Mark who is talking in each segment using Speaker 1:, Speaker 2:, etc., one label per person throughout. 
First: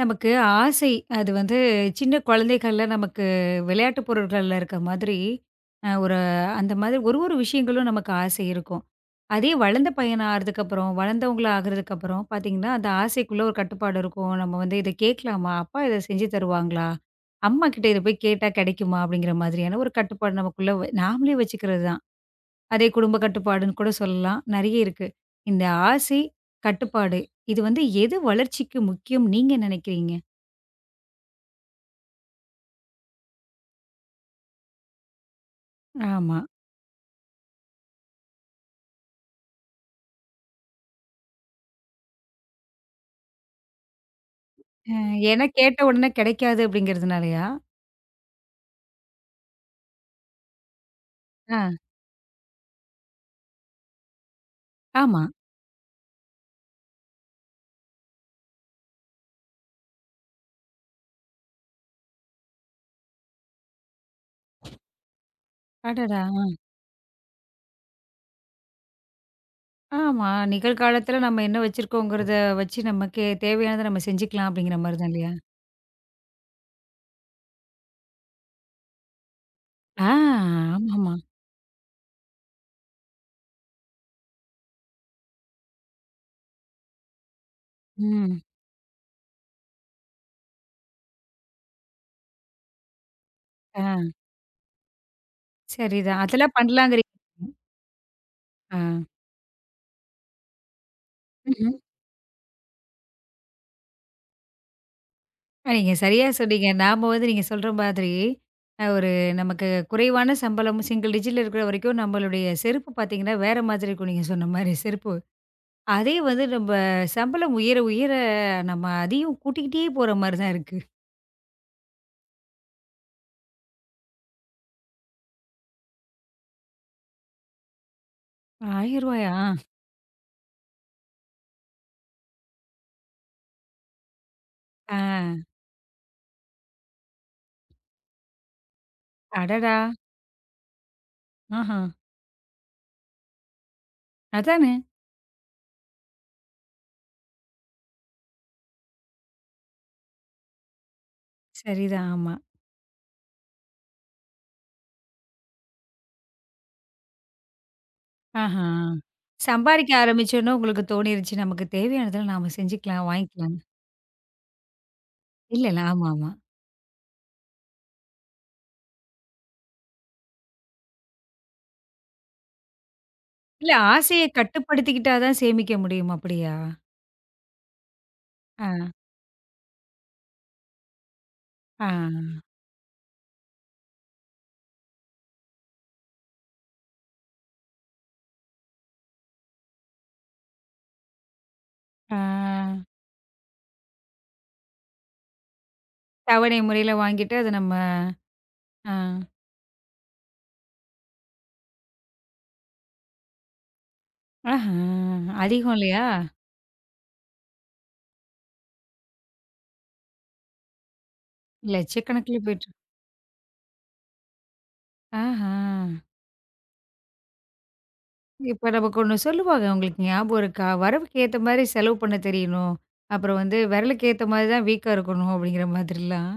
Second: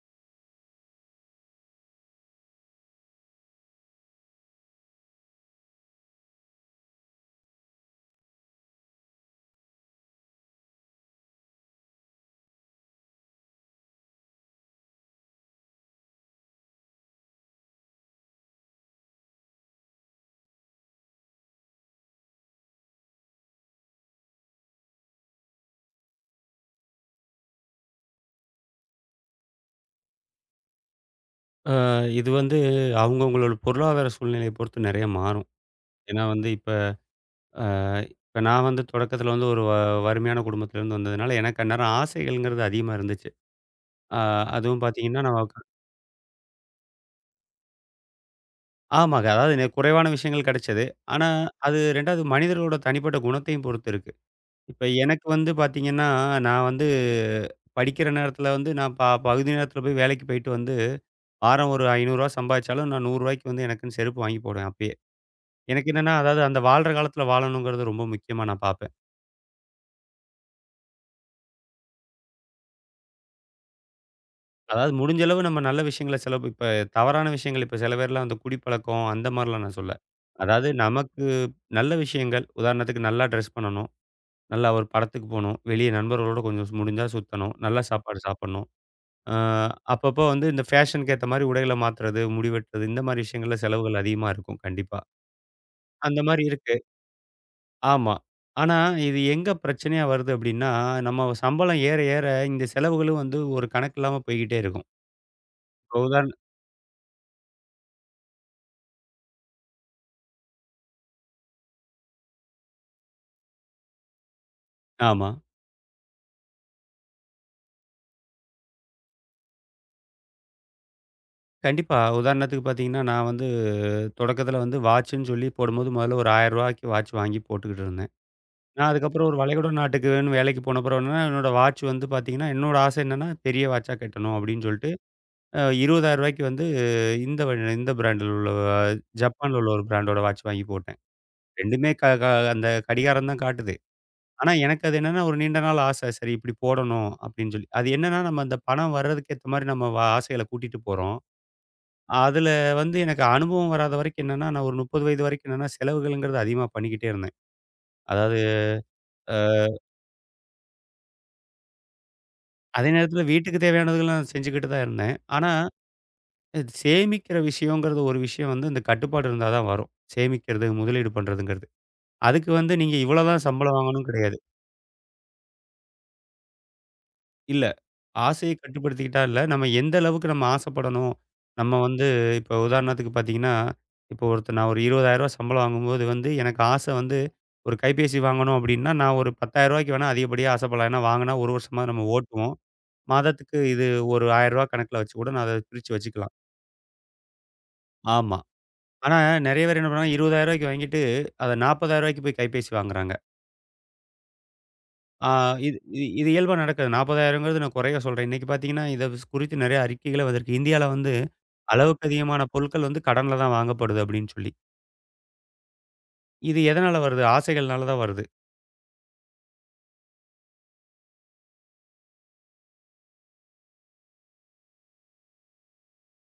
Speaker 1: நமக்கு ஆசை. அது வந்து சின்ன குழந்தைகள்ல நமக்கு விளையாட்டு பொருட்கள்ல இருக்க மாதிரி, ஒரு அந்த மாதிரி ஒரு ஒரு விஷயங்களும் நமக்கு ஆசை இருக்கும். அதே வளர்ந்த பையனா ஆறதுக்கப்புறம், வளர்ந்தவங்களா ஆகுறதுக்கப்புறம் பார்த்தீங்கன்னா, அந்த ஆசைக்குள்ள ஒரு கட்டுப்பாடு இருக்கும். நம்ம வந்து இத கேட்கலாமா? அப்பா இத செஞ்சு தருவாங்களா? அம்மா கிட்ட இத போய் கேட்டா கிடைக்குமா? அப்படிங்கிற மாதிரியான ஒரு கட்டுப்பாடு நமக்குள்ள நாமளே வச்சுக்கிறது தான். அதே குடும்ப கட்டுப்பாடுன்னு கூட சொல்லலாம். நெறைய இருக்கு. இந்த ஆசை, கட்டுப்பாடு இது வந்து எது வளர்ச்சிக்கு முக்கியம் நீங்க நினைக்கிறீங்க?
Speaker 2: அ இது வந்து அவங்கவங்களோட பொருளாதார சூழ்நிலைய பொறுத்து நெறைய மாறும். ஏன்னா
Speaker 1: ஆமா.
Speaker 2: வந்து அ இப்ப நான் வந்து தொடக்கத்தில வந்து ஒரு வறுமையான குடும்பத்திலேருந்து வந்ததுனால, எனக்கு அந்நேரம் ஆசைகள்ங்கிறது அதிகமா இருந்துச்சு. அ அதுவும்
Speaker 1: அ
Speaker 2: பார்த்தீங்கன்னா, நம்ம
Speaker 1: ஏன்னா கேட்ட உடனே கிடைக்காது அப்படிங்கிறதுனாலயா?
Speaker 2: ஆமாங்க. அதாவது குறைவான விஷயங்கள் கிடைச்சது. ஆனா,
Speaker 1: ஆ.
Speaker 2: அது 2வது மனிதர்களோட தனிப்பட்ட குணத்தையும் பொறுத்து இருக்கு. இப்ப
Speaker 1: ஆமா.
Speaker 2: எனக்கு வந்து பார்த்தீங்கன்னா, நான் வந்து படிக்கிற நேரத்தில வந்து நான் பகுதி நேரத்தில போய் வேலைக்கு போயிட்டு வந்து வாரம் ஒரு ரூ. 500 சம்பாதிச்சாலும் நான் ரூ. 100 வந்து எனக்குன்னு செருப்பு வாங்கி போடுவேன் அப்பயே. எனக்கு என்னன்னா,
Speaker 1: அடடா!
Speaker 2: அதாவது
Speaker 1: ஆ.
Speaker 2: அந்த வாழ்ற காலத்துல வாழணுங்கிறது ரொம்ப முக்கியமா நான் பார்ப்பேன்.
Speaker 1: ஆமா. நிகழ்காலத்துல நம்ம என்ன வச்சிருக்கோங்கிறத வச்சு நமக்கு தேவையானத நம்ம செஞ்சுக்கலாம் அப்படிங்கிற
Speaker 2: அதாவது
Speaker 1: மாரி தான்
Speaker 2: முடிஞ்ச
Speaker 1: இல்லையா?
Speaker 2: அளவு நம்ம நல்ல விஷயங்கள செலவு இப்ப தவறான விஷயங்கள் இப்ப சில பேர்லாம் அந்த குடிப்பழக்கம் அந்த மாரிலாம் நான் சொல்லல.
Speaker 1: ஆ,
Speaker 2: அதாவது
Speaker 1: ஆமாமா.
Speaker 2: நமக்கு நல்ல விஷயங்கள், உதாரணத்துக்கு நல்லா ட்ரெஸ் பண்ணணும், நல்லா ஒரு படத்துக்கு போணும், வெளிய நண்பர்களோட கொஞ்சம் முடிஞ்சா சுத்தணும், நல்ல சாப்பாடு
Speaker 1: ம்.
Speaker 2: சாப்பிடணும். அ அப்பப்போ வந்து இந்த ஃபேஷனுக்கு ஏத்த மாரி உடைகள மாத்துறது, முடி வெட்டுறது இந்த மாரி விஷயங்கள்ல
Speaker 1: ஆ,
Speaker 2: செலவுகள் அதிகமா இருக்கும் கண்டிப்பா. அந்த
Speaker 1: சரிதான்.
Speaker 2: மாரி
Speaker 1: அதெல்லாம்
Speaker 2: இருக்கு.
Speaker 1: பண்ணலாங்கிறீங்க.
Speaker 2: ஆமா. ஆனா,
Speaker 1: ஆ.
Speaker 2: இது எங்க பிரச்சனையா வருது அப்டின்னா, நம்ம
Speaker 1: ம்ஹ்ம்.
Speaker 2: சம்பளம் ஏற ஏற இந்த செலவுகளும் வந்து ஒரு கணக்கு இல்லாம போய்க்கிட்டே இருக்கும்.
Speaker 1: நீங்க
Speaker 2: இப்ப
Speaker 1: சரியா
Speaker 2: உதாரண
Speaker 1: சொன்னீங்க. நாம வந்து நீங்க சொல்ற மாதிரி ஒரு நமக்கு குறைவான சம்பளம் சிங்கிள் டிஜிட்ல இருக்கிற வரைக்கும் நம்மளுடைய செருப்பு பார்த்தீங்கன்னா, வேற மாதிரி இருக்கும் நீங்க சொன்ன மாரி செருப்பு.
Speaker 2: ஆமா.
Speaker 1: அதே வந்து சம்பளம் உயர உயர நம்ம அதையும் கூட்டிக்கிட்டே போற மாரி தான் இருக்கு.
Speaker 2: கண்டிப்பா. உதாரணத்துக்கு பார்த்தீங்கன்னா, நான் வந்து தொடக்கத்தில வந்து வாட்சுன்னு சொல்லி போடும்போது முதல்ல ஒரு ரூ. 1000க்கு வாட்ச் வாங்கி போட்டுக்கிட்டு இருந்தேன்.
Speaker 1: ரூ.
Speaker 2: நான் அதுக்கப்புறம் ஒரு
Speaker 1: 1000.
Speaker 2: வளைகுடா நாட்டுக்குன்னு வேலைக்கு போன அப்புறம் என்னன்னா, என்னோட வாட்ச் வந்து பார்த்தீங்கன்னா, என்னோட ஆசை என்னன்னா பெரிய வாட்சா கட்டணும் அப்டின்னு சொல்லிட்டு
Speaker 1: ஆ,
Speaker 2: ரூ. 20,000க்கு வந்து இந்த வ இந்த பிராண்டில உள்ள அஹ், ஜப்பான்ல உள்ள
Speaker 1: அடடா!
Speaker 2: ஒரு பிராண்டோட வாட்ச் வாங்கி போட்டேன்.
Speaker 1: ஆஹா!
Speaker 2: 2மே க க அந்த கடிகாரம் தான் காட்டுது. ஆனா
Speaker 1: அதானே!
Speaker 2: எனக்கு அது என்னன்னா, ஒரு நீண்ட நாள் ஆசை. சரி இப்படி போடணும் அப்படின்னு சொல்லி. அது என்னன்னா, நம்ம அந்த பணம் வர்றதுக்கு ஏத்த மாரி நம்ம ஆசைகள கூட்டிட்டு போறோம்.
Speaker 1: சரிதான். ஆமா.
Speaker 2: அதுல வந்து எனக்கு அனுபவம் வராத வரைக்கும் என்னன்னா, நான் ஒரு 30 வயது வரைக்கும் என்னன்னா, செலவுகள்ங்கிறது அதிகமா பண்ணிக்கிட்டே இருந்தேன். அதாவது
Speaker 1: ஆஹா!
Speaker 2: அ
Speaker 1: சம்பாரிக்க ஆரம்பிச்சோனே உங்களுக்கு தோணிருச்சு, நமக்கு தேவையானதெல்லாம் நாம
Speaker 2: அதே
Speaker 1: செஞ்சுக்கலாம்,
Speaker 2: நேரத்துல வீட்டுக்கு
Speaker 1: வாங்கிக்கலாம்னு.
Speaker 2: தேவையானதுலாம் செஞ்சுக்கிட்டு தான் இருந்தேன். ஆனா
Speaker 1: இல்லல்ல. ஆமாமா.
Speaker 2: இது சேமிக்கிற விஷயங்கிறது ஒரு விஷயம் வந்து இந்த கட்டுப்பாடு இருந்தா தான் வரும். சேமிக்கிறது, முதலீடு பண்றதுங்கிறது. அதுக்கு வந்து நீங்க இவ்வளோ தான்
Speaker 1: இல்ல
Speaker 2: சம்பளம் வாங்கணும்னு
Speaker 1: ஆசைய
Speaker 2: கிடையாது.
Speaker 1: கட்டுப்படுத்திக்கிட்டா தான் சேமிக்க முடியும் அப்படியா?
Speaker 2: இல்ல. ஆசைய
Speaker 1: ஆ,
Speaker 2: கட்டுப்படுத்திக்கிட்டா இல்ல. நம்ம எந்த அளவுக்கு நம்ம ஆசைப்படணும். நம்ம வந்து
Speaker 1: ஆ,
Speaker 2: இப்போ உதாரணத்துக்கு பார்த்தீங்கன்னா, இப்போ ஒருத்தர் நான் ஒரு ரூ. 20,000 சம்பளம் வாங்கும்போது வந்து, எனக்கு ஆசை வந்து ஒரு கைபேசி வாங்கணும் அப்டின்னா, நான் ஒரு ரூ. 10,000க்கு வேணா அதிகப்படியா ஆசைப்படலாம். ஏன்னா வாங்குனா 1 வருஷமா நம்ம
Speaker 1: ஆ.
Speaker 2: ஓட்டுவோம். மாதத்துக்கு இது ஒரு ரூ. 1,000 கணக்குல வச்சு கூட நான் அத பிரிச்சு வச்சுக்கலாம்.
Speaker 1: தவணை முறையில வாங்கிட்டு அத நம்ம
Speaker 2: ஆமா.
Speaker 1: ஆ.
Speaker 2: ஆனா நெறைய பேர் என்ன பண்ணுவாங்க ரூ. 20,000க்கு வாங்கிட்டு, அத ரூ. 40,000க்கு போய் கைபேசி வாங்குறாங்க.
Speaker 1: ஆஹா!
Speaker 2: ஆ
Speaker 1: அதிகம்
Speaker 2: இது இது
Speaker 1: இல்லையா?
Speaker 2: இது இயல்பா நடக்குது. 40,000ங்கிறது நான் குறைய சொல்றேன். இன்னைக்கு பார்த்தீங்கன்னா, இத குறித்து நெறைய அறிக்கைகளே வந்திருக்கு. இந்தியால வந்து அளவுக்கு
Speaker 1: லட்சக்கணக்குல
Speaker 2: அதிகமான
Speaker 1: போயிட்டு
Speaker 2: பொருட்கள் வந்து கடன்ல தான் வாங்கப்படுது அப்படின்னு சொல்லி.
Speaker 1: ஆஹா!
Speaker 2: இது எதனால வருது? ஆசைகள்னால தான் வருது.
Speaker 1: இப்ப நமக்கு ஒண்ணு சொல்லுவாங்க. உங்களுக்கு ஞாபகம் இருக்கா? "வரவுக்கு ஏத்த மாரி செலவு பண்ண தெரியணும். அப்புறம் வந்து விரலுக்கு ஏத்த மாரி தான் வீக்கா இருக்கணும்." அப்படிங்கிற மாதிரிலாம்.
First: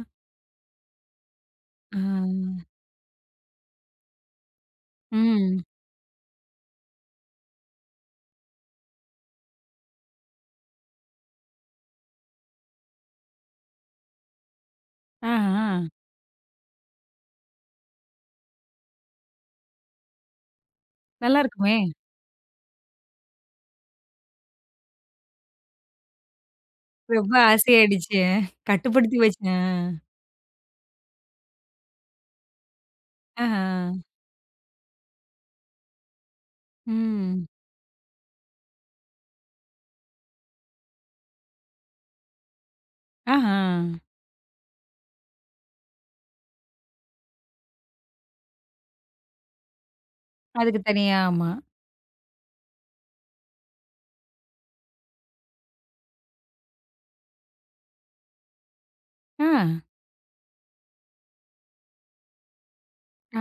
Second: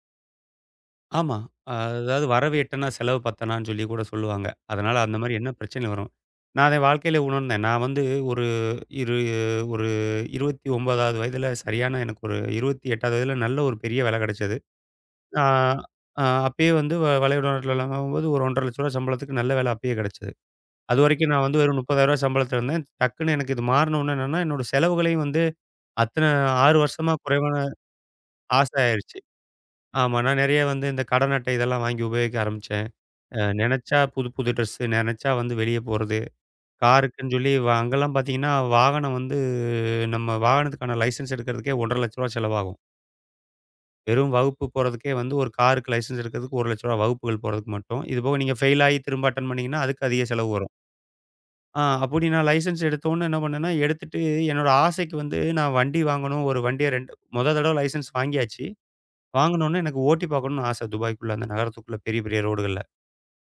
Speaker 2: ஆமா. அ
Speaker 1: ஆ.
Speaker 2: அதாவது வரவு எட்டனா செலவு பத்தனான்னு சொல்லி கூட சொல்லுவாங்க. அதனால அந்த மாரி என்ன
Speaker 1: ம்.
Speaker 2: பிரச்சனை வரும். நான் அதை வாழ்க்கையில உணர்ந்தேன். நான் வந்து ஒரு இரு ஒரு 29வது வயதில சரியான எனக்கு ஒரு 28வது வயதில நல்ல ஒரு பெரிய வேலை கிடைச்சது. ஆ
Speaker 1: ஆஹா.
Speaker 2: அ அப்பயே வந்து வலையுலகத்திலலாம் போகும்போது ஒரு ரூ. 1,50,000 சம்பளத்துக்கு நல்ல வேலை அப்பயே கிடைச்சது. அதுவரைக்கும்
Speaker 1: நல்லா
Speaker 2: நான் வந்து
Speaker 1: இருக்குமே!
Speaker 2: வெறும் ரூ. 30,000 சம்பளத்தில இருந்தேன். டக்குன்னு எனக்கு இது மாறுன உடனே என்னன்னா, என்னோட செலவுகளையும் வந்து அத்தன 6 வருஷமா
Speaker 1: ரொம்ப
Speaker 2: குறைவான
Speaker 1: ஆசையாயிடுச்சு. கட்டுப்படுத்தி
Speaker 2: ஆயிருச்சு.
Speaker 1: வச்சேன்.
Speaker 2: ஆமா. நான் நெறைய வந்து இந்த கடன் அட்டை இதெல்லாம் வாங்கி உபயோகிக்க ஆரம்பிச்சேன்.
Speaker 1: ஆஹா.
Speaker 2: நெனச்சா புது புது ட்ரெஸ்ஸு, நெனச்சா வந்து வெளிய போறது. காருக்குன்னு
Speaker 1: ம்.
Speaker 2: சொல்லி அங்கலாம் பார்த்தீங்கன்னா, வாகனம் வந்து நம்ம வாகனத்துக்கான லைசென்ஸ் எடுக்கிறதுக்கே ரூ. 1,50,000 செலவாகும்.
Speaker 1: ஆஹா.
Speaker 2: வெறும் வகுப்பு போறதுக்கே வந்து ஒரு காருக்கு லைசென்ஸ் எடுக்கிறதுக்கு ரூ. 1,00,000 வகுப்புகள் போறதுக்கு மட்டும். இது போக நீங்க ஃபெயில் ஆயி திரும்ப அட்டெண்ட் பண்ணீங்கன்னா, அதுக்கு அதிக செலவு வரும்.
Speaker 1: அதுக்கு தனியா ஆமா.
Speaker 2: அப்படி நான் லைசென்ஸ் எடுத்தோன்னே என்ன பண்ணேன்னா, எடுத்துட்டு என்னோட ஆசைக்கு வந்து நான் வண்டி வாங்கணும். ஒரு வண்டிய 2 தடவ லைசென்ஸ் வாங்கியாச்சு.
Speaker 1: ஆ.
Speaker 2: வாங்குனோனே எனக்கு ஓட்டி பார்க்கணும்னு ஆசை. துபாய்க்குள்ள அந்த நகரத்துக்குள்ள பெரிய, பெரிய ரோடுகள்ல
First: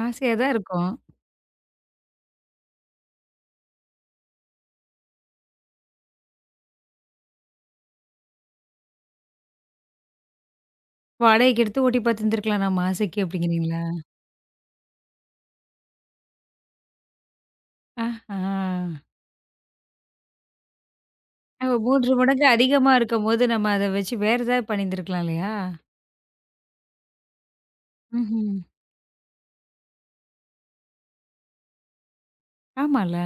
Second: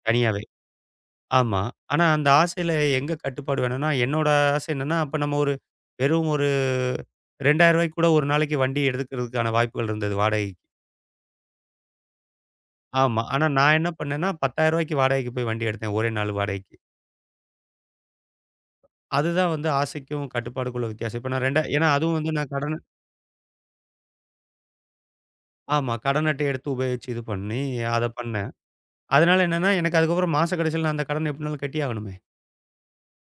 Speaker 1: ஆசையா
Speaker 2: தனியாவே.
Speaker 1: தான் இருக்கும்.
Speaker 2: ஆமா. ஆனா அந்த ஆசையில எங்க கட்டுப்பாடு வேணும்னா, என்னோட ஆசை என்னன்னா, அப்ப நம்ம ஒரு வெறும் ஒரு ரூ. 2,000 கூட ஒரு நாளைக்கு வண்டி எடுத்துக்கிறதுக்கான வாய்ப்புகள் இருந்தது வாடகைக்கு.
Speaker 1: வாடகைக்கு எடுத்து ஓட்டி பார்த்துருந்துக்கலாம் நம்ம
Speaker 2: ஆமா.
Speaker 1: ஆசைக்கு
Speaker 2: ஆனா நான்
Speaker 1: அப்படிங்கிறீங்களா?
Speaker 2: என்ன பண்ணேன்னா, ரூ. 10,000 வாடகைக்கு போய் வண்டி எடுத்தேன். ஒரே நாள் வாடகைக்கு.
Speaker 1: ஆஹா.
Speaker 2: அதுதான் வந்து ஆசைக்கும் கட்டுப்பாடுக்குள்ள வித்தியாசம். இப்ப நான் ரெண்டா
Speaker 1: அப்ப
Speaker 2: ஏன்னா
Speaker 1: 3
Speaker 2: அதுவும் வந்து
Speaker 1: மடங்கு
Speaker 2: நான் கடன்
Speaker 1: அதிகமா இருக்கும்போது, நம்ம அத வச்சு வேற ஏதாவது பண்ணியிருந்துருக்கலாம் இல்லையா?
Speaker 2: ஆமா. கடன் அட்டை எடுத்து உபயோகிச்சு இது பண்ணி அத பண்ணேன்.
Speaker 1: ம்ஹ்ம்.
Speaker 2: அதனால என்னன்னா, எனக்கு அதுக்கப்புறம் மாச கடைசியில நான் அந்த கடன எப்படினாலும் கட்டியே ஆகணுமே!
Speaker 1: ஆமால்ல.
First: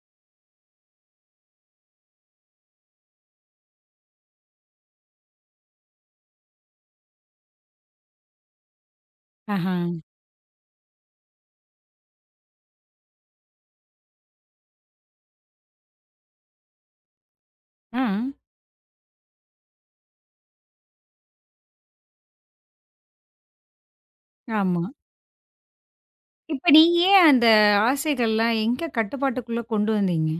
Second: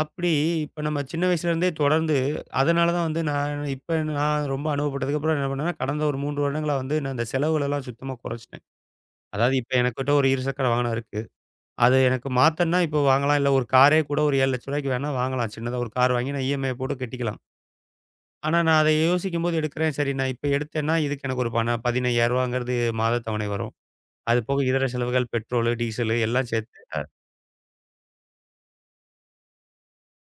Speaker 2: அப்படி இப்ப நம்ம சின்ன வயசுல இருந்தே தொடர்ந்து அதனால தான் வந்து நான் இப்ப நான் ரொம்ப அனுபவப்பட்டதுக்கு அப்புறம் என்ன பண்ணேன்னா, கடந்த ஒரு 3 வருடங்களா வந்து நான் இந்த செலவுகள் எல்லாம் சுத்தமா குறைச்சுட்டேன். அதாவது இப்ப
Speaker 1: ஆஹா.
Speaker 2: எனக்கிட்ட ஒரு இருசக்கர வாகனம் இருக்கு. அது எனக்கு மாத்தன்னா இப்ப வாங்கலாம். இல்ல ஒரு காரே கூட ஒரு ரூ. 7,00,000 வேணா வாங்கலாம். சின்னதா ஒரு கார் வாங்கி நான் இஎம்ஐ போட்டு கட்டிக்கலாம்.
Speaker 1: ஆ.
Speaker 2: ஆனா நான் அதை யோசிக்கும்போது எடுக்கிறேன். சரி நான் இப்ப எடுத்தேன்னா, இதுக்கு எனக்கு ஒரு பண ரூ. 15,000ங்கிறது மாத தவணை வரும். அது போக
Speaker 1: ஆமா.
Speaker 2: இதர செலவுகள் பெட்ரோலு, டீசலு எல்லாம்
Speaker 1: இப்ப
Speaker 2: சேர்த்து
Speaker 1: நீங்க ஏன் அந்த ஆசைகள்லாம் எங்க கட்டுப்பாட்டுக்குள்ள கொண்டு வந்தீங்க?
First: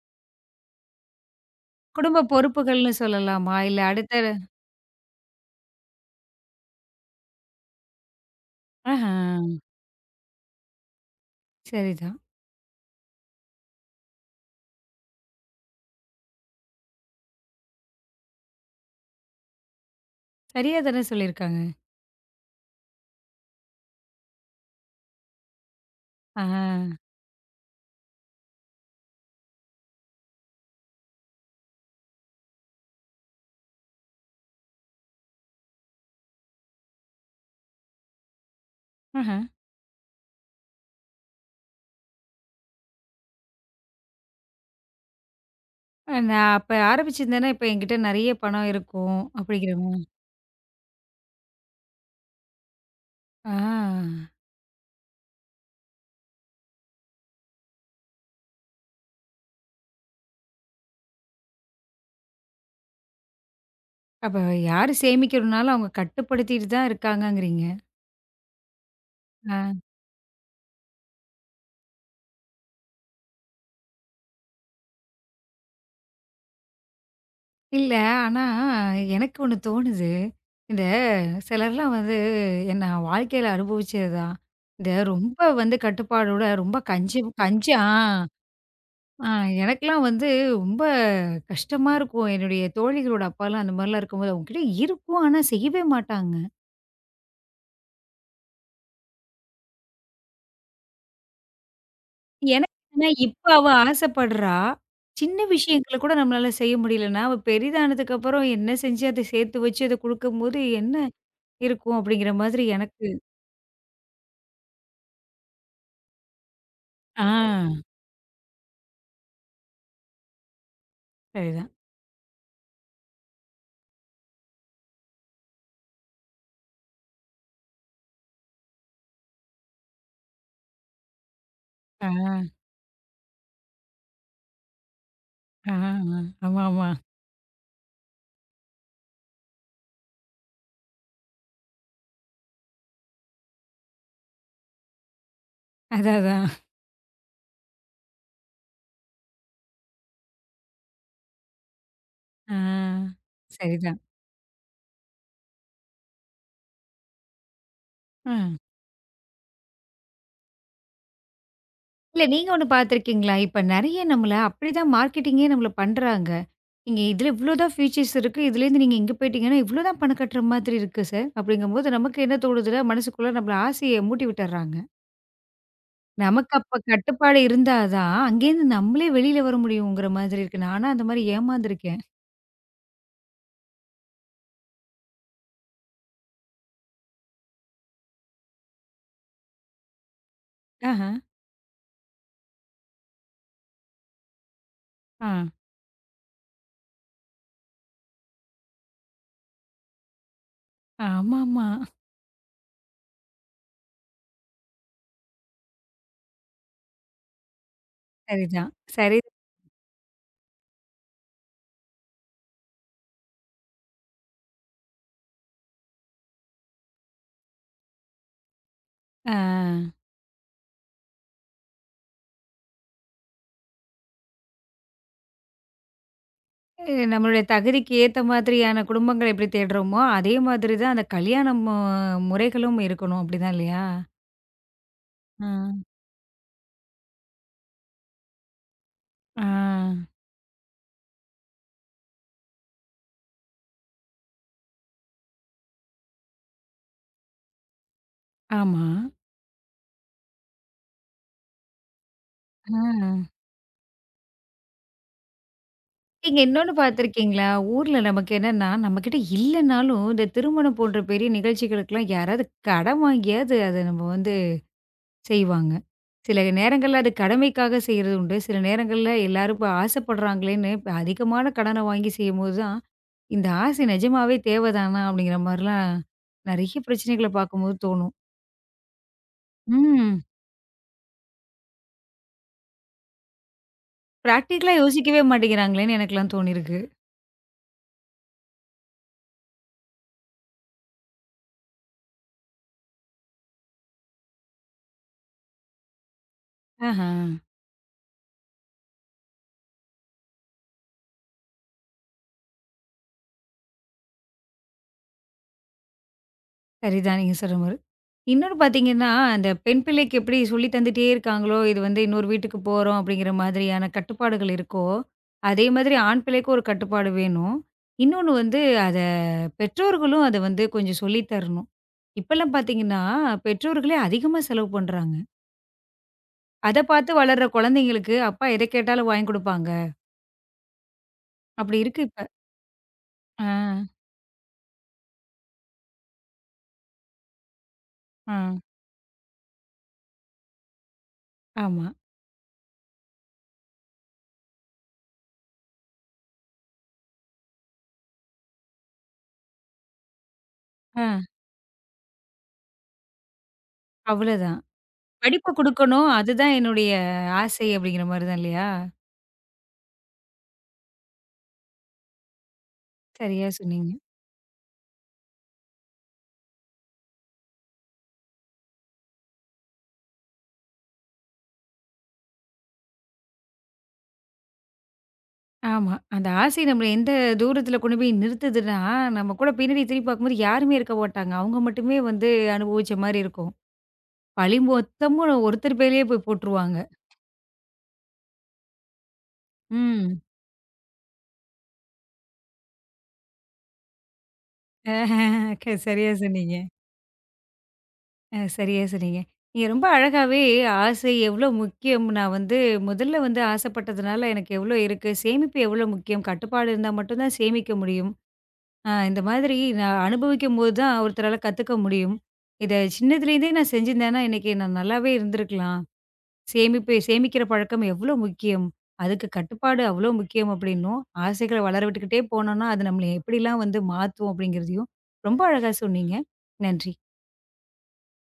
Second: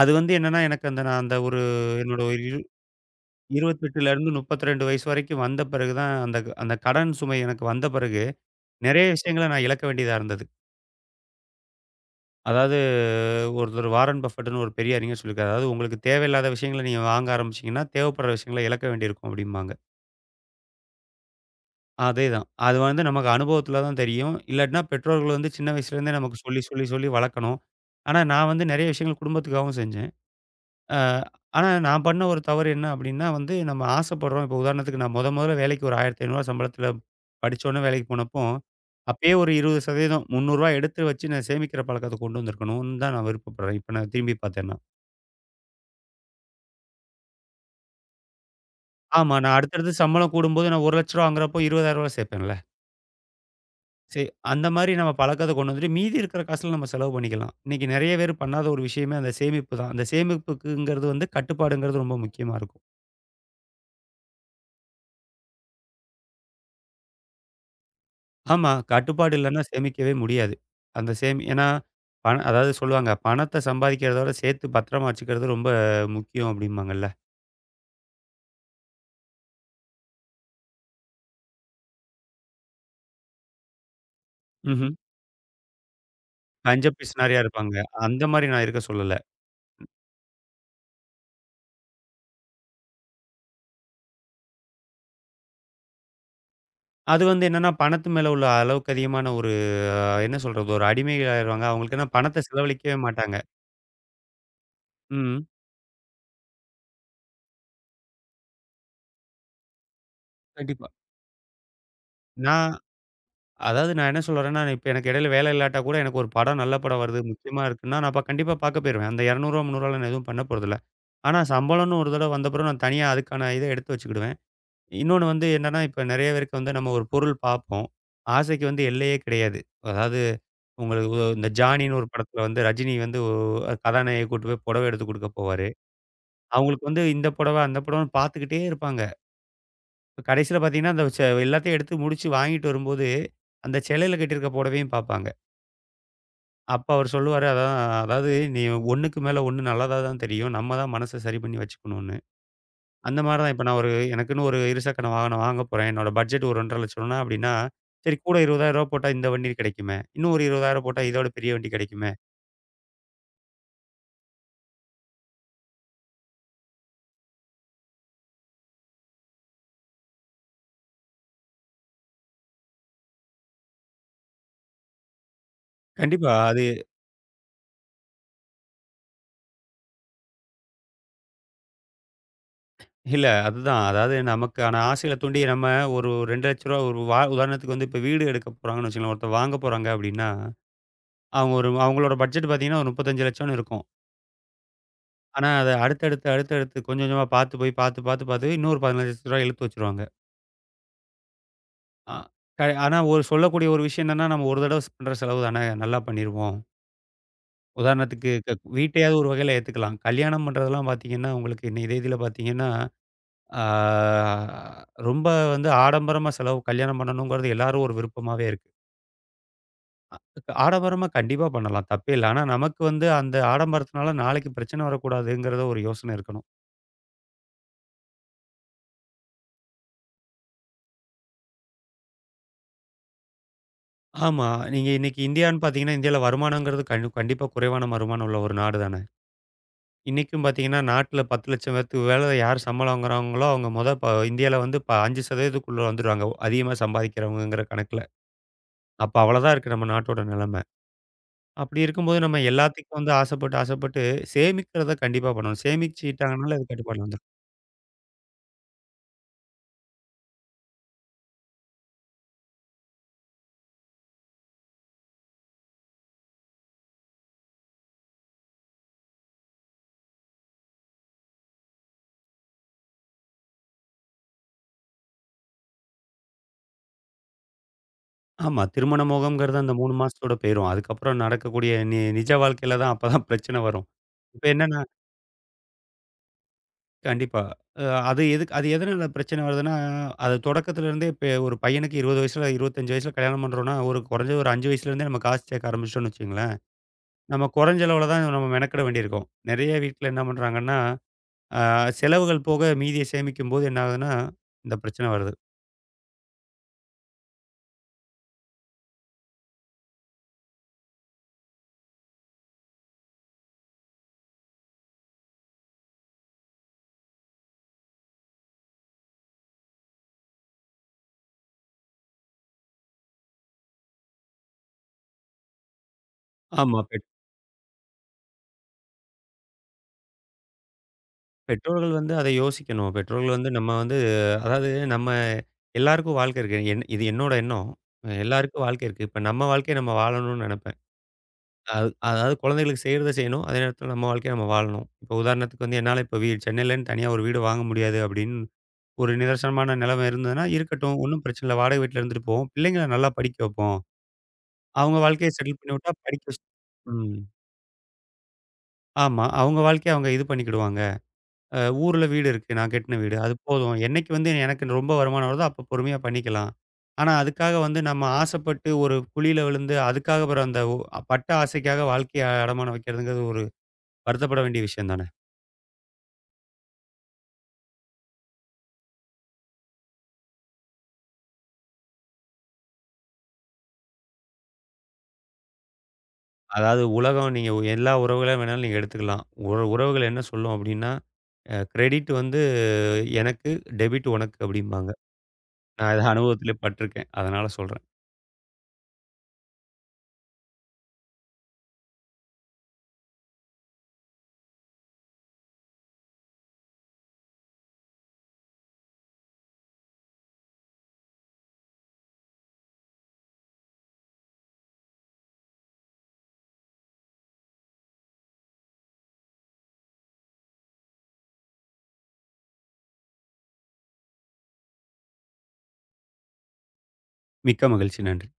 Speaker 2: அது வந்து என்னன்னா, எனக்கு அந்த நான் அந்த ஒரு என்னோட
Speaker 1: குடும்ப பொறுப்புகள்னு சொல்லலாமா? இல்ல அடுத்த
Speaker 2: 28லேருந்து 32 வயசு வரைக்கும் வந்த பிறகு தான் அந்த அந்த கடன் சுமை எனக்கு வந்த பிறகு, நெறைய
Speaker 1: ஆஹா.
Speaker 2: விஷயங்கள நான் இழக்க வேண்டியதா இருந்தது.
Speaker 1: சரிதான்.
Speaker 2: அதாவது ஒருத்தர் வாரன் பஃபெட்ன்னு ஒரு பெரிய அறிஞர் சொல்லியிருக்காரு. அதாவது உங்களுக்கு தேவையில்லாத விஷயங்கள நீங்க வாங்க ஆரம்பிச்சீங்கன்னா, தேவைப்படுற விஷயங்கள இழக்க வேண்டியிருக்கும் அப்டிம்பாங்க.
Speaker 1: சரியா தானே சொல்லியிருக்காங்க.
Speaker 2: அதேதான். அது வந்து நமக்கு அனுபவத்துல தான் தெரியும். இல்லாட்டினா பெற்றோர்கள் வந்து சின்ன வயசுலேருந்தே நமக்கு
Speaker 1: ஆஹா.
Speaker 2: சொல்லி, சொல்லி, சொல்லி வளர்க்கணும். ஆனா நான் வந்து நெறைய விஷயங்கள் குடும்பத்துக்காகவும் செஞ்சேன். அ ஆனா நான் பண்ண ஒரு தவறு என்ன அப்டின்னா வந்து, நம்ம ஆசைப்படுறோம். இப்போ உதாரணத்துக்கு நான் மொதல்ல வேலைக்கு ஒரு ரூ. 1,500 சம்பளத்தில படிச்சோனே வேலைக்கு போனப்போ, அப்பயே
Speaker 1: ஆஹா.
Speaker 2: ஒரு 20% ரூ. 300 எடுத்து வச்சு நான் சேமிக்கிற பழக்கத்த கொண்டு வந்திருக்கணும்னு தான் நான் விருப்பப்படுறேன். இப்ப நான் திரும்பி பார்த்தேன்னா.
Speaker 1: நான் அப்ப ஆரம்பிச்சிருந்தேன்னா, இப்ப என்கிட்ட நெறைய பணம் இருக்கும்
Speaker 2: ஆமா. நான்
Speaker 1: அப்படிங்கிற மா
Speaker 2: அடுத்தடுத்து சம்பளம் கூடும்போது நான் ரூ. 1,00,000 வாங்குறப்போ ரூ. 20,000 சேர்ப்பேன்ல.
Speaker 1: ஆ.
Speaker 2: சரி அந்த மாரி நம்ம பழக்கத்த கொண்டு வந்துட்டு, மீதி இருக்கிற காசுல நம்ம செலவு பண்ணிக்கலாம். இன்னைக்கு நெறைய பேர் பண்ணாத ஒரு விஷயமே அந்த சேமிப்பு தான். அந்த சேமிப்புக்குங்கிறது வந்து கட்டுப்பாடுங்கிறது ரொம்ப முக்கியமா இருக்கும்.
Speaker 1: அப்ப யாரு சேமிக்கணும்னாலும் அவங்க கட்டுப்படுத்திட்டு தான் இருக்காங்கங்கிறீங்க.
Speaker 2: ஆமா. கட்டுப்பாடு இல்லன்னா
Speaker 1: ஆ.
Speaker 2: சேமிக்கவே முடியாது. அந்த சேமி ஏன்னா, அதாவது சொல்லுவாங்க, "பணத்த சம்பாதிக்கிறதோட சேர்த்து பத்திரமா வச்சுக்கிறது ரொம்ப முக்கியம்." அப்படிம்பாங்கல்ல.
Speaker 1: இல்ல. ஆனா, எனக்கு ஒண்ணு தோணுது. இந்த சிலர்லாம் வந்து என்ன வாழ்க்கையில அனுபவிச்சது தான். இந்த
Speaker 2: ம்ஹ்ம்.
Speaker 1: ரொம்ப வந்து கட்டுப்பாடோட ரொம்ப
Speaker 2: பஞ்ச
Speaker 1: கஞ்சி
Speaker 2: பிசினாரியா
Speaker 1: கஞ்சி
Speaker 2: இருப்பாங்க.
Speaker 1: ஆ,
Speaker 2: அந்த மாரி நான் இருக்க சொல்லல.
Speaker 1: ஆ எனக்கெல்லாம் வந்து ரொம்ப கஷ்டமா இருக்கும். என்னுடைய தோழிகளோட அப்பாலாம் அந்த மாரிலாம் இருக்கும்போது, அவங்ககிட்ட இருக்கும். ஆனா செய்யவே மாட்டாங்க.
Speaker 2: அது வந்து என்னன்னா, பணத்து மேல உள்ள அளவுக்கு அதிகமான ஒரு என்ன சொல்றது? ஒரு அடிமை ஆயிருவாங்க. அவங்களுக்கு ஏன்னா பணத்த
Speaker 1: எனக்கு
Speaker 2: செலவழிக்கவே
Speaker 1: என்னன்னா,
Speaker 2: மாட்டாங்க.
Speaker 1: இப்ப அவ ஆசைப்படுறா. சின்ன
Speaker 2: ம்.
Speaker 1: விஷயங்கள கூட நம்மளால செய்ய முடியலன்னா, அவ பெரிதானதுக்கு அப்புறம் என்ன செஞ்சு அத சேர்த்து வச்சு அத குடுக்கும்போது,
Speaker 2: கண்டிப்பா.
Speaker 1: என்ன இருக்கும் அப்படிங்கிற மாதிரி
Speaker 2: நான்
Speaker 1: எனக்கு
Speaker 2: நான் என்ன சொல்ல வரேன்னா, இப்ப எனக்கு இடையில வேலை இல்லாட்டா கூட எனக்கு ஒரு படம் நல்ல படம் வருது,
Speaker 1: ஆ.
Speaker 2: முக்கியமா இருக்குன்னா, நான் அப்ப கண்டிப்பா பாக்க போயிருவேன். அந்த ரூ. 200 ரூ. 300லாம் நான் எதுவும் பண்ண போறதில்ல. ஆனா
Speaker 1: சரிதான்.
Speaker 2: சம்பளம்னு ஒரு தடவ வந்த பிறகு நான் தனியா அதுக்கான இத எடுத்து வச்சுக்கிடுவேன். இன்னொன்னு வந்து என்னன்னா, இப்ப நெறைய பேருக்கு வந்து நம்ம ஒரு பொருள் பாப்போம். ஆசைக்கு வந்து எல்லையே கிடையாது. அதாவது உங்களுக்கு இந்த ஜானின்னு
Speaker 1: ஆ,
Speaker 2: ஒரு படத்துல வந்து ரஜினி வந்து கதாநாயகிய கூட்டு போய் புடவ எடுத்து குடுக்க போவாரு.
Speaker 1: ஆ, ஆ.
Speaker 2: அவங்களுக்கு
Speaker 1: ஆமாமா.
Speaker 2: வந்து இந்த புடவ, அந்த புடவன்னு பாத்துக்கிட்டே இருப்பாங்க. இப்ப கடைசியில பாத்தீங்கன்னா, அந்த எல்லாத்தையும் எடுத்து முடிச்சு வாங்கிட்டு வரும்போது, அந்த செலையில கட்டியிருக்க புடவையும் பாப்பாங்க.
Speaker 1: அதான், அதான்.
Speaker 2: அப்ப அவரு சொல்லுவாரு, அதான் அதாவது நீ 1க்கு மேல 1 நல்லதா தான் தெரியும். நம்ம தான் மனச சரி பண்ணி வச்சுக்கணும்னு.
Speaker 1: ஆ.
Speaker 2: அந்த மாரி தான் இப்ப நான் ஒரு
Speaker 1: சரிதான்.
Speaker 2: எனக்குன்னு ஒரு இருசக்கர வாகனம் வாங்க போறேன். என்னோட பட்ஜெட் ஒரு 2,50,000 அப்படின்னா, சரி
Speaker 1: ஆ.
Speaker 2: கூட ரூ. 20,000 போட்டா இந்த வண்டி கிடைக்குமே. இன்னும் ஒரு 20,000 போட்டா இதோட பெரிய வண்டி கிடைக்குமே.
Speaker 1: இல்ல நீங்க ஒண்ணு பார்த்துருக்கீங்களா? இப்ப நெறைய நம்மள அப்படிதான் மார்க்கெட்டிங்கே நம்மள பண்றாங்க. நீங்க இதுல இவ்ளோ தான் ஃபீச்சர்ஸ் இருக்கு. இதுலேருந்து நீங்க இங்க போயிட்டீங்கன்னா, இவ்ளோ தான் பணம் கட்டுற மாதிரி இருக்கு சார். அப்படிங்கும்போது நமக்கு என்ன தோணுதுன்னா, மனசுக்குள்ள நம்மள ஆசைய மூட்டி விட்டுர்றாங்க.
Speaker 2: கண்டிப்பா
Speaker 1: நமக்கு
Speaker 2: அது
Speaker 1: அப்ப கட்டுப்பாடு இருந்தா தான், அங்கேருந்து நம்மளே வெளியில வர முடியுங்கிற மாதிரி இருக்கு. நானா அந்த மாரி ஏமாந்துருக்கேன்.
Speaker 2: இல்ல அதுதான். அதாவது நமக்கான ஆசைகள தூண்டி நம்ம ஒரு ரூ. 2,00,000 ஒரு உதாரணத்துக்கு வந்து இப்ப வீடு எடுக்க போறாங்கன்னு வச்சுக்கோங்களேன். ஒருத்தர் வாங்க போறாங்க அப்படின்னா,
Speaker 1: ஆஹ.
Speaker 2: அவங்களோட பட்ஜெட் பார்த்தீங்கன்னா ஒரு 35,00,000ன்னு இருக்கும்.
Speaker 1: ஆ.
Speaker 2: ஆனா, அத அடுத்தடுத்து, அடுத்தடுத்து கொஞ்சம் கொஞ்சமா பார்த்து போய் பார்த்து இன்னொரு ரூ. 15,00,000 இழுத்து வச்சுருவாங்க.
Speaker 1: ஆமாமா.
Speaker 2: அ க ஆனா ஒரு சொல்லக்கூடிய ஒரு விஷயம் என்னன்னா, நம்ம ஒரு தடவ பண்ற செலவு தானே, நல்லா பண்ணிருவோம். உதாரணத்துக்கு
Speaker 1: சரிதான். சரி.
Speaker 2: வீட்டையாவது ஒரு வகையில ஏத்துக்கலாம். கல்யாணம் பண்றதெல்லாம் பார்த்தீங்கன்னா, உங்களுக்கு இன்னைய தேதியில பார்த்தீங்கன்னா, ஆ ரொம்ப வந்து ஆடம்பரமா செலவு கல்யாணம் பண்ணணுங்கிறது எல்லாரும் ஒரு விருப்பமாவே இருக்கு.
Speaker 1: ஆ.
Speaker 2: ஆடம்பரமா கண்டிப்பா பண்ணலாம், தப்பே இல்ல. ஆனா நமக்கு வந்து அந்த ஆடம்பரத்தினால நாளைக்கு பிரச்சனை வரக்கூடாதுங்கிறத ஒரு யோசனை இருக்கணும்.
Speaker 1: அ நம்மளுடைய தகுதிக்கு ஏத்த மாதிரியான குடும்பங்கள எப்படி தேடுறோமோ, அதே மாதிரி தான் அந்த கல்யாணம் முறைகளும் இருக்கணும் அப்படிதான் இல்லையா?
Speaker 2: ஆமா. நீங்க இன்னைக்கு
Speaker 1: ஆ.
Speaker 2: இந்தியான்னு பார்த்தீங்கன்னா, இந்தியால வருமானங்கிறது கண்டிப்பா குறைவான வருமானம் உள்ள ஒரு நாடு தானே.
Speaker 1: ஆ.
Speaker 2: இன்னைக்கும் பார்த்தீங்கன்னா, நாட்டுல 10,00,000 பேத்துக்கு வேல யார் சம்பளம் வாங்குறாங்களோ, அவங்க மொத ப இந்தியால வந்து 5% க்குள்ள வந்துருவாங்க. அதிகமா சம்பாதிக்கிறவங்கங்கிற கணக்குல.
Speaker 1: ஆமா.
Speaker 2: அப்ப அவ்வளதான் இருக்கு நம்ம நாட்டோட நிலைமை. அப்படி இருக்கும்போது நம்ம
Speaker 1: ஆ.
Speaker 2: எல்லாத்துக்கும் வந்து ஆசைப்பட்டு, ஆசைப்பட்டு சேமிக்கிறத கண்டிப்பா பண்ணணும்.
Speaker 1: நீங்க
Speaker 2: சேமிச்சுட்டாங்கனால அது
Speaker 1: இன்னொன்னு
Speaker 2: கட்டுப்பாட்டுல வந்துரும்.
Speaker 1: பார்த்துருக்கீங்களா? ஊர்ல நமக்கு என்னன்னா, நம்மகிட்ட இல்லனாலும் இந்த திருமணம் போன்ற பெரிய நிகழ்ச்சிகளுக்கெல்லாம் யாராவது கடன் வாங்கியாவது அத நம்ம வந்து செய்வாங்க. சில நேரங்கள்ல அது கடமைக்காக செய்றது உண்டு. சில நேரங்கள்ல எல்லாரும் இப்ப ஆசைப்படுறாங்களேன்னு, இப்ப அதிகமான கடன வாங்கி செய்யும்போது தான், இந்த ஆசை நிஜமாவே தேவைதானா? அப்படிங்கிற மாரிலாம் நெறைய பிரச்சனைகள பார்க்கும்போது தோணும்.
Speaker 2: ஆமா. திருமண மோகம்ங்கிறது அந்த 3
Speaker 1: ம்.
Speaker 2: மாசத்தோட போயிரும். அதுக்கப்புறம் நடக்கக்கூடிய நிஜ வாழ்க்கையில தான் அப்பதான் பிரச்சனை வரும். இப்ப
Speaker 1: பிராக்டிகலா
Speaker 2: என்னன்னா
Speaker 1: யோசிக்கவே மாட்டேங்கிறாங்களேன்னு எனக்கெல்லாம் தோணியிருக்கு.
Speaker 2: கண்டிப்பா. அ அது எதனால பிரச்சனை வருதுன்னா, அது தொடக்கத்துல இருந்தே இப்ப ஒரு பையனுக்கு 20 வயசுல 25 வயசுல கல்யாணம் பண்றோம்ன்னா, ஒரு குறைஞ்சது ஒரு 5 வயசுல இருந்தே நம்ம காசு சேர்க்க ஆரம்பிச்சிட்டோம்ன்னு வச்சுக்கங்களேன்,
Speaker 1: ஆஹா.
Speaker 2: நம்ம குறைஞ்ச அளவுல தான் நம்ம மெனக்கெட வேண்டியிருக்கும். நெறைய வீட்ல என்ன பண்றாங்கன்னா, அ செலவுகள் போக மீதிய சேமிக்கும்போது என்ன ஆகுதுன்னா, இந்த பிரச்சனை வருது.
Speaker 1: சரிதான் நீங்க சொல்ற மாரி. இன்னொன்னு பார்த்தீங்கன்னா, அந்த பெண் பிள்ளைக்கு எப்படி சொல்லி தந்துட்டே இருக்காங்களோ, இது வந்து இன்னொரு வீட்டுக்கு போறோம் அப்படிங்கிற மாதிரியான கட்டுப்பாடுகள் இருக்கோ, அதே மாதிரி ஆண் பிள்ளைக்கும் ஒரு கட்டுப்பாடு வேணும். இன்னொன்னு வந்து அத பெற்றோர்களும் அத வந்து கொஞ்சம் சொல்லி தரணும். இப்பலாம் பார்த்தீங்கன்னா, பெற்றோர்களே அதிகமா செலவு பண்றாங்க. அத
Speaker 2: ஆமா.
Speaker 1: பார்த்து வளர்ற குழந்தைங்களுக்கு, அப்பா எத கேட்டாலும் வாங்கி குடுப்பாங்க. அப்படி
Speaker 2: பெற்றோர்கள்
Speaker 1: இருக்கு
Speaker 2: வந்து
Speaker 1: இப்ப.
Speaker 2: அதை யோசிக்கணும். பெற்றோர்கள்
Speaker 1: ஆ,
Speaker 2: வந்து நம்ம வந்து அதாவது நம்ம எல்லாருக்கும் வாழ்க்கை இருக்கு. என் இது என்னோட எண்ணம்.
Speaker 1: ஆ,
Speaker 2: எல்லாருக்கும் வாழ்க்கை இருக்கு. இப்ப நம்ம வாழ்க்கைய நம்ம வாழணும்னு நெனைப்பேன்.
Speaker 1: ஆமா.
Speaker 2: அது அதாவது குழந்தைகளுக்கு செய்றத செய்யணும். அதே நேரத்தில நம்ம வாழ்க்கைய நம்ம வாழணும். இப்போ உதாரணத்துக்கு வந்து என்னால இப்போ சென்னையிலன்னு தனியா ஒரு வீடு வாங்க முடியாது அப்படின்னு ஒரு நிதர்சனமான நிலைமை இருந்ததுன்னா, இருக்கட்டும்
Speaker 1: ஆ,
Speaker 2: ஒண்ணும் பிரச்சனை இல்ல. வாடகை வீட்ல இருந்துட்டு போவோம். பிள்ளைங்கள நல்லா படிக்க வைப்போம்.
Speaker 1: அவ்வளதான்.
Speaker 2: அவங்க வாழ்க்கைய
Speaker 1: படிப்பு
Speaker 2: செட்டில் பண்ணி விட்டா
Speaker 1: குடுக்கணும்.
Speaker 2: படிக்க
Speaker 1: அதுதான் என்னுடைய
Speaker 2: ம்.
Speaker 1: ஆசை அப்படிங்கிற மாரி தான் இல்லையா?
Speaker 2: ஆமா. அவங்க வாழ்க்கைய அவங்க இது பண்ணிக்கிடுவாங்க. ஊர்ல வீடு இருக்கு. நான் கட்டின வீடு. அது
Speaker 1: சரியா
Speaker 2: போதும்.
Speaker 1: சொன்னீங்க.
Speaker 2: என்னைக்கு வந்து எனக்கு ரொம்ப வருமானம் வருதோ அப்ப பொறுமையா பண்ணிக்கலாம். ஆனா அதுக்காக வந்து நம்ம ஆசைப்பட்டு ஒரு குழியில விழுந்து அதுக்காக அப்புறம் அந்த பட்ட ஆசைக்காக வாழ்க்கைய அடமானம் வைக்கிறதுங்கிறது ஒரு வருத்தப்பட வேண்டிய விஷயம் தானே.
Speaker 1: ஆமா. அந்த ஆசை நம்மள எந்த தூரத்தில கொண்டு போய் நிறுத்துதுன்னா, நம்ம கூட பின்னாடி திரும்பி பார்க்கும்போது யாருமே இருக்க மாட்டாங்க. அவங்க மட்டுமே வந்து அனுபவிச்ச மாரி இருக்கும். பழி மொத்தமும் ஒருத்தர் பேர்லயே போய் போட்டுருவாங்க.
Speaker 2: அதாவது உலகம் நீங்க எல்லா உறவுகள வேணாலும் நீங்க எடுத்துக்கலாம். உறவுகள்
Speaker 1: ம்.
Speaker 2: என்ன சொல்லும் அப்டின்னா, கிரெடிட் வந்து எனக்கு, டெபிட் உனக்கு அப்டிம்பாங்க.
Speaker 1: க
Speaker 2: நான் இத
Speaker 1: சரியா சொன்னீங்க.
Speaker 2: அனுபவத்திலே பட்டுருக்கேன். அதனால சொல்றேன்.
Speaker 1: சரியா சொன்னீங்க. நீங்க ரொம்ப அழகாவே ஆசை எவ்ளோ முக்கியம், நான் வந்து முதல்ல வந்து ஆசைப்பட்டதுனால எனக்கு எவ்ளோ இருக்கு, சேமிப்பு எவ்ளோ முக்கியம், கட்டுப்பாடு இருந்தா மட்டும் தான் சேமிக்க முடியும். ஆ இந்த மாதிரி நான் அனுபவிக்கும்போது தான் ஒருத்தரால கத்துக்க முடியும். இத சின்னதுலேருந்தே நான் செஞ்சிருந்தேன்னா, இன்னைக்கு நான் நல்லாவே இருந்திருக்கலாம். சேமிப்பு சேமிக்கிற பழக்கம் எவ்ளோ முக்கியம். அதுக்கு கட்டுப்பாடு அவ்ளோ முக்கியம் அப்படின்னும், ஆசைகள வளர விட்டுக்கிட்டே போனோம்னா, அது நம்மள எப்படிலாம் வந்து மாத்தும் அப்படிங்கிறதையும் ரொம்ப அழகா சொன்னீங்க. நன்றி.
Speaker 2: மிக்க மகிழ்ச்சி. நன்றி.